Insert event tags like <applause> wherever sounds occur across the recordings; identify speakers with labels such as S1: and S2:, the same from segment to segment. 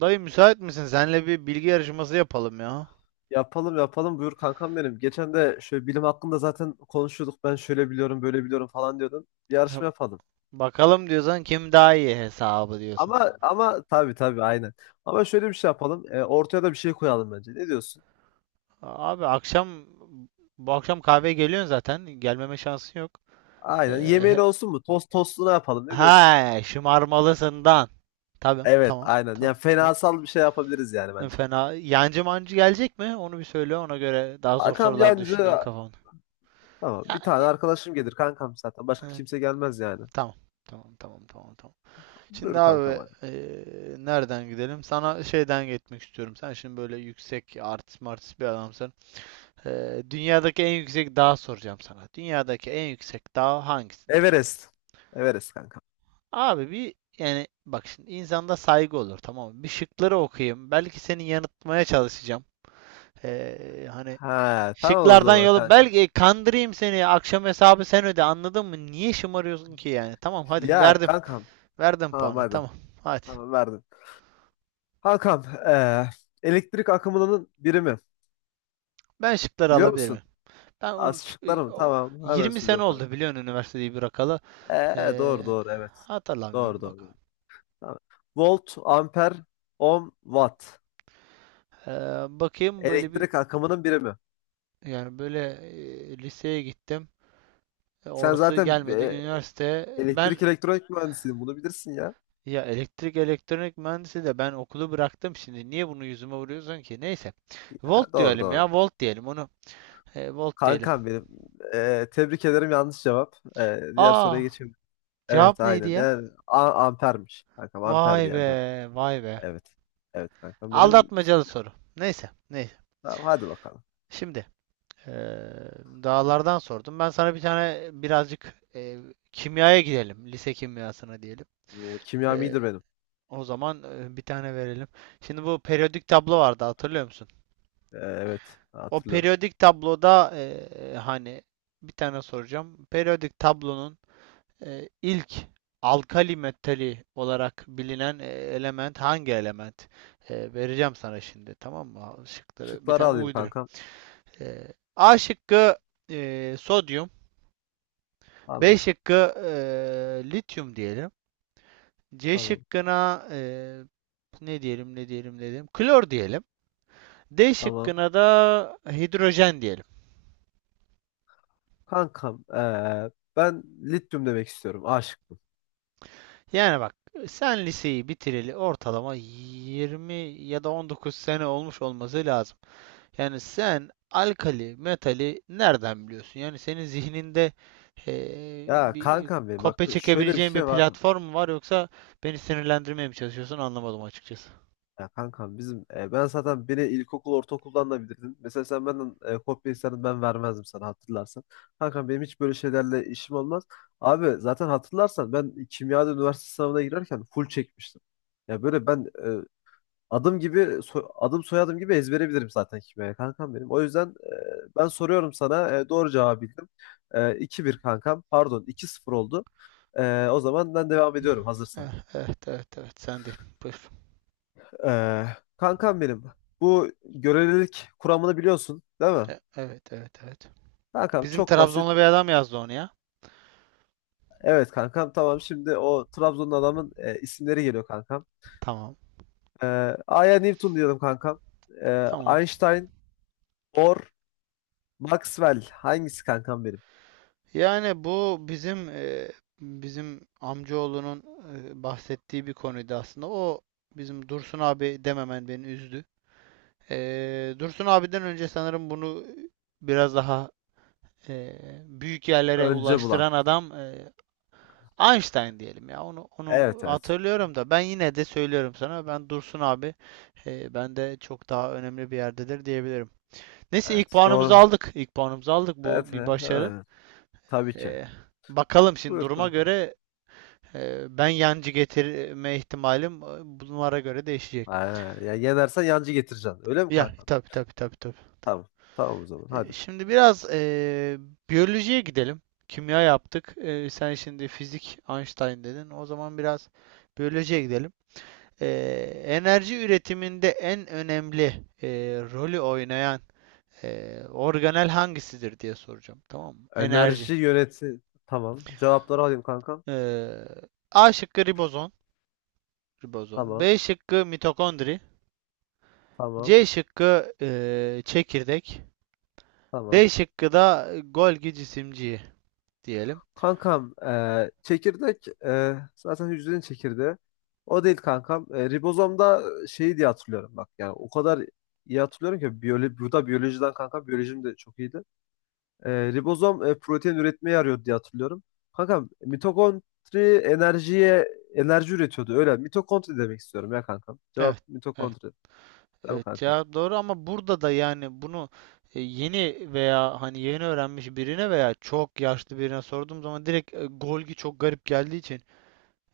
S1: Dayı müsait misin? Senle bir bilgi yarışması yapalım ya.
S2: Yapalım yapalım buyur kankam benim. Geçen de şöyle bilim hakkında zaten konuşuyorduk. Ben şöyle biliyorum, böyle biliyorum falan diyordun. Bir yarışma
S1: <laughs>
S2: yapalım.
S1: Bakalım diyorsan kim daha iyi hesabı diyorsun.
S2: Ama tabii tabii aynen. Ama şöyle bir şey yapalım. Ortaya da bir şey koyalım bence. Ne diyorsun?
S1: Abi, bu akşam kahveye geliyorsun zaten. Gelmeme şansın yok.
S2: Aynen. Yemeğin
S1: Ee,
S2: olsun mu? Tost tostuna yapalım. Ne diyorsun?
S1: he, şımarmalısından. Tamam,
S2: Evet
S1: tamam,
S2: aynen. Yani
S1: tamam, tamam.
S2: fenasal bir şey yapabiliriz yani bence.
S1: Fena. Yancı mancı gelecek mi? Onu bir söyle. Ona göre daha zor
S2: Kankam
S1: sorular
S2: yancı
S1: düşüneyim kafamda.
S2: tamam.
S1: Ya,
S2: Bir tane arkadaşım gelir kankam zaten.
S1: e,
S2: Başka kimse gelmez yani.
S1: tamam, tamam, tamam, tamam, tamam. Şimdi
S2: Buyur kankam
S1: abi,
S2: hadi.
S1: nereden gidelim? Sana şeyden gitmek istiyorum. Sen şimdi böyle yüksek artist martist bir adamsın. Dünyadaki en yüksek dağ soracağım sana. Dünyadaki en yüksek dağ hangisidir?
S2: Everest. Everest kankam.
S1: Abi, bir yani bak şimdi insanda saygı olur, tamam mı? Bir şıkları okuyayım. Belki seni yanıltmaya çalışacağım. Hani
S2: Ha tamam o
S1: şıklardan
S2: zaman
S1: yolu
S2: kankam.
S1: belki kandırayım seni. Akşam hesabı sen öde, anladın mı? Niye şımarıyorsun ki yani? Tamam, hadi
S2: Ya
S1: verdim.
S2: kankam.
S1: Verdim
S2: Tamam
S1: puanı,
S2: hadi.
S1: tamam. Hadi.
S2: Tamam verdim. Hakan, elektrik akımının birimi
S1: Ben şıkları
S2: biliyor musun?
S1: alabilirim. Ben onu
S2: Az şıklar
S1: e,
S2: mı? Tamam, hemen
S1: 20 sene
S2: söylüyorum
S1: oldu
S2: kanka.
S1: biliyorsun üniversiteyi bırakalı. Ee,
S2: Doğru doğru, evet. Doğru
S1: Hatırlamıyorum
S2: doğru.
S1: bak.
S2: Doğru. Tamam. Volt, amper, ohm, watt.
S1: Ee, Bakayım böyle bir,
S2: Elektrik akımının birimi.
S1: yani böyle, liseye gittim.
S2: Sen
S1: Orası
S2: zaten
S1: gelmedi. Üniversite ben,
S2: elektrik elektronik mühendisiydin. Bunu bilirsin ya.
S1: ya elektrik elektronik mühendisi de ben okulu bıraktım şimdi. Niye bunu yüzüme vuruyorsun ki? Neyse.
S2: Ha,
S1: Volt
S2: doğru
S1: diyelim
S2: doğru.
S1: ya. Volt diyelim onu. Volt diyelim.
S2: Kankam benim. Tebrik ederim, yanlış cevap. Diğer soruya
S1: Aa,
S2: geçelim. Evet
S1: cevap neydi
S2: aynen.
S1: ya?
S2: Yani ampermiş. Kankam amperdi
S1: Vay
S2: yani cevap.
S1: be, vay be.
S2: Evet. Evet kankam benim.
S1: Aldatmacalı soru. Neyse, neyse.
S2: Tamam hadi bakalım.
S1: Şimdi, Eee, dağlardan sordum. Ben sana bir tane birazcık, kimyaya gidelim. Lise kimyasına diyelim.
S2: Bu kimyam
S1: Eee,
S2: iyidir benim.
S1: O zaman, bir tane verelim. Şimdi bu periyodik tablo vardı, hatırlıyor musun?
S2: Evet
S1: O
S2: hatırlıyorum.
S1: periyodik tabloda, hani bir tane soracağım. Periyodik tablonun, ilk alkali metali olarak bilinen, element hangi element? Vereceğim sana şimdi, tamam mı? Şıkları bir
S2: Şıkları
S1: tane
S2: alayım
S1: uydurayım.
S2: kankam.
S1: Eee, A şıkkı, sodyum. B
S2: Tamam
S1: şıkkı, lityum diyelim. C
S2: tamam
S1: şıkkına, ne diyelim dedim, klor diyelim. D
S2: tamam.
S1: şıkkına da hidrojen diyelim.
S2: Kankam ben lityum demek istiyorum. A şıkkı.
S1: Yani bak, sen liseyi bitireli ortalama 20 ya da 19 sene olmuş olması lazım. Yani sen alkali, metali nereden biliyorsun? Yani senin zihninde,
S2: Ya
S1: bir
S2: kankam benim, bak
S1: kopya
S2: şöyle bir
S1: çekebileceğin bir
S2: şey var.
S1: platform mu var, yoksa beni sinirlendirmeye mi çalışıyorsun anlamadım açıkçası.
S2: Ya kankam bizim ben zaten, beni ilkokul ortaokuldan da bilirdin. Mesela sen benden kopya istedin, ben vermezdim sana hatırlarsan. Kankam benim hiç böyle şeylerle işim olmaz. Abi zaten hatırlarsan ben kimyada üniversite sınavına girerken full çekmiştim. Ya böyle ben adım gibi adım soyadım gibi ezbere bilirim zaten kime kankam benim. O yüzden ben soruyorum sana, doğru cevabı bildim. 2-1 kankam, pardon, 2-0 oldu. O zaman ben devam ediyorum hazırsan.
S1: Eh, Evet, evet, evet, sen değil. Buyur.
S2: E, Kankam benim, bu görelilik kuramını biliyorsun değil mi?
S1: Evet, evet, evet.
S2: Kankam
S1: Bizim
S2: çok basit.
S1: Trabzonlu bir adam yazdı onu ya.
S2: Evet kankam, tamam, şimdi o Trabzon'un adamın isimleri geliyor kankam.
S1: Tamam.
S2: E, Aya Newton diyelim kankam.
S1: Tamam.
S2: Einstein, Bohr, Maxwell hangisi kankam benim?
S1: Yani bu bizim, bizim amcaoğlunun bahsettiği bir konuydu aslında. O bizim Dursun abi dememen beni üzdü. Dursun abiden önce sanırım bunu biraz daha e, büyük yerlere
S2: Önce bulan.
S1: ulaştıran adam, Einstein diyelim ya, onu
S2: Evet evet.
S1: hatırlıyorum da ben yine de söylüyorum sana, ben Dursun abi, ben de çok daha önemli bir yerdedir diyebilirim. Neyse, ilk
S2: Evet
S1: puanımızı
S2: doğru.
S1: aldık. İlk puanımızı aldık.
S2: Evet,
S1: Bu
S2: he,
S1: bir başarı.
S2: he, tabii ki.
S1: E, Bakalım şimdi
S2: Buyur
S1: duruma
S2: kankam.
S1: göre, ben yancı getirme ihtimalim, bunlara göre değişecek.
S2: Ha, ya yenersen yancı getireceksin. Öyle mi
S1: Ya,
S2: kankam?
S1: tabii, tabii, tabii, tabii.
S2: Tamam. Tamam o zaman hadi.
S1: Şimdi biraz, biyolojiye gidelim. Kimya yaptık. Sen şimdi fizik, Einstein dedin. O zaman biraz biyolojiye gidelim. e, Enerji üretiminde en önemli rolü oynayan organel hangisidir diye soracağım. Tamam mı? Enerji.
S2: Enerji yöneti. Tamam. Cevapları alayım kankam.
S1: E, A şıkkı ribozom.
S2: Tamam.
S1: B şıkkı mitokondri.
S2: Tamam.
S1: C şıkkı çekirdek. D
S2: Tamam.
S1: şıkkı da Golgi cisimciği diyelim.
S2: Kankam, çekirdek zaten hücrenin çekirdeği. O değil kankam. Ribozomda şey diye hatırlıyorum bak. Yani o kadar iyi hatırlıyorum ki biyoloji, bu da biyolojiden kankam. Biyolojim de çok iyiydi. Ribozom protein üretmeye yarıyordu diye hatırlıyorum. Kankam mitokondri enerjiye enerji üretiyordu. Öyle mitokondri demek istiyorum ya kankam. Cevap
S1: Evet, evet,
S2: mitokondri. Değil mi
S1: evet.
S2: kankam?
S1: Cevap doğru ama burada da yani bunu, yeni veya hani yeni öğrenmiş birine veya çok yaşlı birine sorduğum zaman direkt, Golgi çok garip geldiği için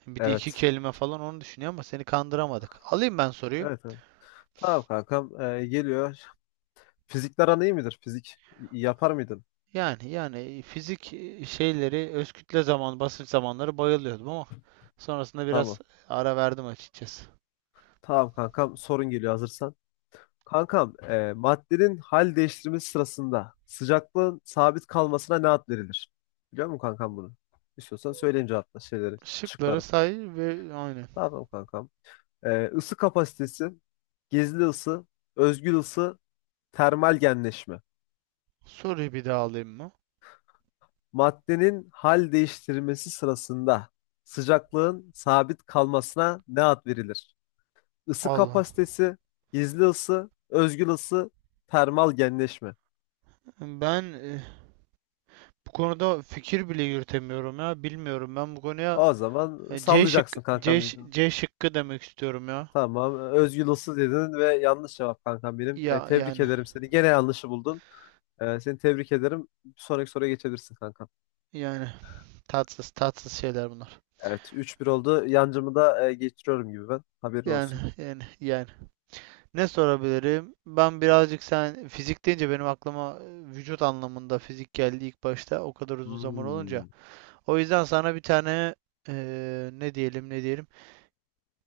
S1: bir de iki
S2: Evet.
S1: kelime falan onu düşünüyor, ama seni kandıramadık. Alayım ben soruyu.
S2: Evet evet. Tamam kankam, geliyor. Fizikler aran iyi midir? Fizik yapar mıydın?
S1: Yani, fizik şeyleri, öz kütle, zaman, basınç zamanları bayılıyordum ama sonrasında biraz
S2: Tamam.
S1: ara verdim açıkçası.
S2: Tamam kankam, sorun geliyor hazırsan. Kankam, maddenin hal değiştirmesi sırasında sıcaklığın sabit kalmasına ne ad verilir? Biliyor musun kankam bunu? İstiyorsan söyleyeyim, cevapla şeyleri,
S1: Şıkları
S2: şıkları.
S1: say ve aynı.
S2: Tamam kankam. Isı kapasitesi, gizli ısı, özgül ısı, termal genleşme.
S1: Soruyu bir daha alayım mı?
S2: Maddenin hal değiştirmesi sırasında sıcaklığın sabit kalmasına ne ad verilir? Isı
S1: Allah.
S2: kapasitesi, gizli ısı, özgül ısı, termal genleşme.
S1: Ben, bu konuda fikir bile yürütemiyorum ya. Bilmiyorum ben bu konuya.
S2: O zaman
S1: e, C şık
S2: sallayacaksın
S1: C,
S2: kankam, büyük ihtimal.
S1: C şıkkı demek istiyorum ya.
S2: Tamam. Özgül ısı dedin ve yanlış cevap kankam benim.
S1: Ya
S2: Tebrik
S1: yani
S2: ederim seni. Gene yanlışı buldun. Seni tebrik ederim. Bir sonraki soruya geçebilirsin kankam.
S1: yani tatsız tatsız şeyler bunlar.
S2: Evet, 3-1 oldu. Yancımı da geçiriyorum gibi ben. Haberin
S1: Yani,
S2: olsun.
S1: yani, yani. Ne sorabilirim? Ben birazcık, sen fizik deyince benim aklıma vücut anlamında fizik geldi ilk başta, o kadar uzun zaman
S2: Hmm.
S1: olunca. O yüzden sana bir tane, e, ne diyelim ne diyelim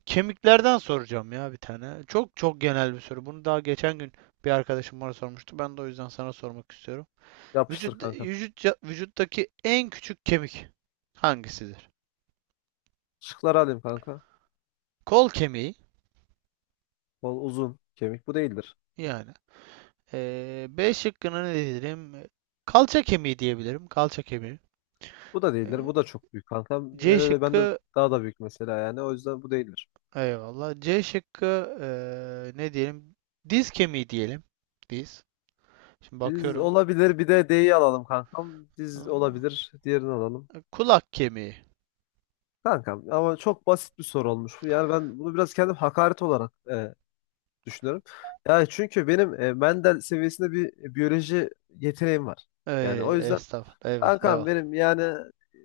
S1: kemiklerden soracağım ya bir tane. Çok çok genel bir soru. Bunu daha geçen gün bir arkadaşım bana sormuştu. Ben de o yüzden sana sormak istiyorum.
S2: Yapıştır
S1: Vücut
S2: kanka.
S1: vücut vücuttaki en küçük kemik hangisidir?
S2: Şıkları alayım kanka.
S1: Kol kemiği
S2: Bol uzun kemik. Bu değildir.
S1: yani. B şıkkına ne diyelim? Kalça kemiği diyebilirim. Kalça kemiği.
S2: Bu da değildir.
S1: Ee,
S2: Bu da çok büyük kanka.
S1: C
S2: Hele ben de
S1: şıkkı,
S2: daha da büyük mesela yani. O yüzden bu değildir.
S1: eyvallah. C şıkkı, ne diyelim? Diz kemiği diyelim. Diz. Şimdi
S2: Diz
S1: bakıyorum.
S2: olabilir. Bir de D'yi alalım kankam. Diz olabilir. Diğerini alalım.
S1: Kulak kemiği.
S2: Kankam ama çok basit bir soru olmuş bu. Yani ben bunu biraz kendim hakaret olarak düşünüyorum. Yani çünkü benim Mendel seviyesinde bir biyoloji yeteneğim var. Yani o
S1: Ey,
S2: yüzden
S1: estağfurullah. Eyvallah.
S2: kankam
S1: Eyvallah.
S2: benim yani,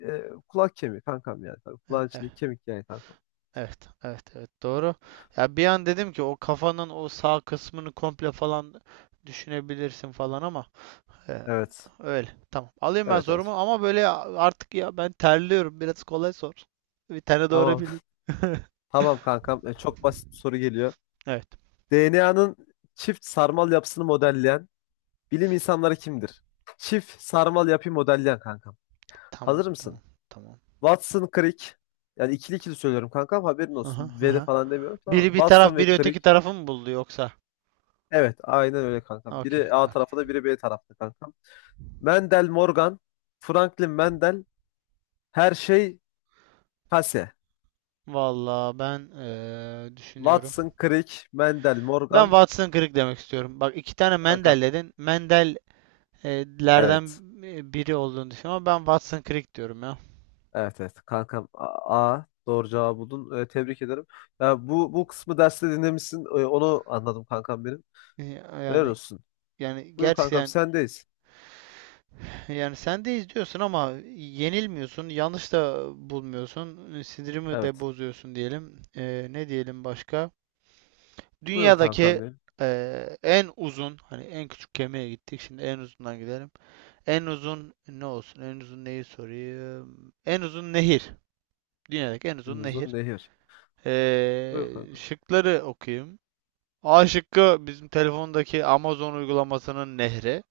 S2: kulak kemiği kankam yani. Tabii,
S1: E-
S2: kulağın
S1: e-
S2: içindeki kemik yani kankam.
S1: Evet, evet, evet, doğru. Ya bir an dedim ki, o kafanın o sağ kısmını komple falan düşünebilirsin falan ama, e,
S2: Evet.
S1: öyle. Tamam. Alayım ben
S2: Evet evet.
S1: sorumu ama böyle artık ya, ben terliyorum. Biraz kolay sor. Bir tane doğru
S2: Tamam.
S1: bileyim. <laughs>
S2: <laughs> Tamam kankam. Çok basit bir soru geliyor.
S1: Evet.
S2: DNA'nın çift sarmal yapısını modelleyen bilim insanları kimdir? Çift sarmal yapıyı modelleyen kankam.
S1: Tamam,
S2: Hazır
S1: tamam,
S2: mısın?
S1: tamam.
S2: Watson, Crick. Yani ikili ikili söylüyorum kankam, haberin
S1: Aha,
S2: olsun. Ve de
S1: aha.
S2: falan demiyorum tamam mı?
S1: Biri bir
S2: Watson
S1: taraf,
S2: ve
S1: biri öteki
S2: Crick.
S1: tarafı mı buldu yoksa?
S2: Evet aynen öyle kankam.
S1: Okey.
S2: Biri A tarafta biri B tarafta kankam. Mendel Morgan, Franklin Mendel, her şey Kase.
S1: Vallahi ben, düşünüyorum.
S2: Watson, Crick, Mendel,
S1: Ben
S2: Morgan.
S1: Watson kırık demek istiyorum. Bak iki tane
S2: Kankam.
S1: Mendel dedin. Mendel'lerden
S2: Evet.
S1: biri olduğunu düşünüyorum ama ben Watson kırık diyorum ya.
S2: Evet evet. Kankam A. A. Doğru cevabı buldun. Tebrik ederim. Ya bu kısmı derste dinlemişsin. Onu anladım kankam benim. Helal
S1: Yani
S2: olsun.
S1: yani,
S2: Buyur kankam,
S1: gerçekten,
S2: sendeyiz.
S1: yani sen de izliyorsun ama yenilmiyorsun, yanlış da bulmuyorsun, sinirimi de
S2: Evet.
S1: bozuyorsun diyelim. Ne diyelim başka?
S2: Buyur kankam
S1: Dünyadaki,
S2: benim.
S1: en uzun, hani en küçük gemiye gittik, şimdi en uzundan gidelim. En uzun ne olsun? En uzun neyi sorayım? En uzun nehir. Dünyadaki en
S2: En
S1: uzun
S2: uzun
S1: nehir.
S2: nehir. Buyur kankam.
S1: Şıkları okuyayım. A şıkkı, bizim telefondaki Amazon uygulamasının nehri.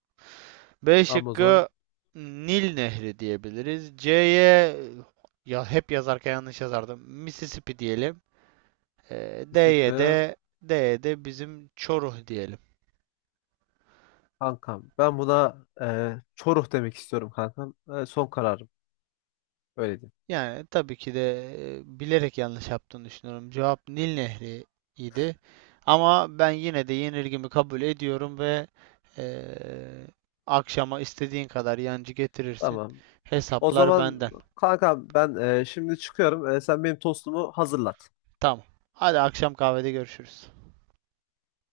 S1: B
S2: Amazon,
S1: şıkkı, Nil Nehri diyebiliriz. C'ye, ya hep yazarken yanlış yazardım, Mississippi diyelim. Ee, D'ye
S2: Mississippi,
S1: de D'ye de bizim Çoruh diyelim.
S2: kankam. Ben buna Çoruh demek istiyorum kankam. Son kararım. Öyle diyeyim.
S1: Yani tabii ki de bilerek yanlış yaptığını düşünüyorum. Cevap Nil Nehri idi. Ama ben yine de yenilgimi kabul ediyorum ve e, akşama istediğin kadar yancı getirirsin.
S2: Tamam. O
S1: Hesaplar
S2: zaman
S1: benden.
S2: kankam, ben şimdi çıkıyorum. Sen benim tostumu hazırlat.
S1: Tamam. Hadi akşam kahvede görüşürüz.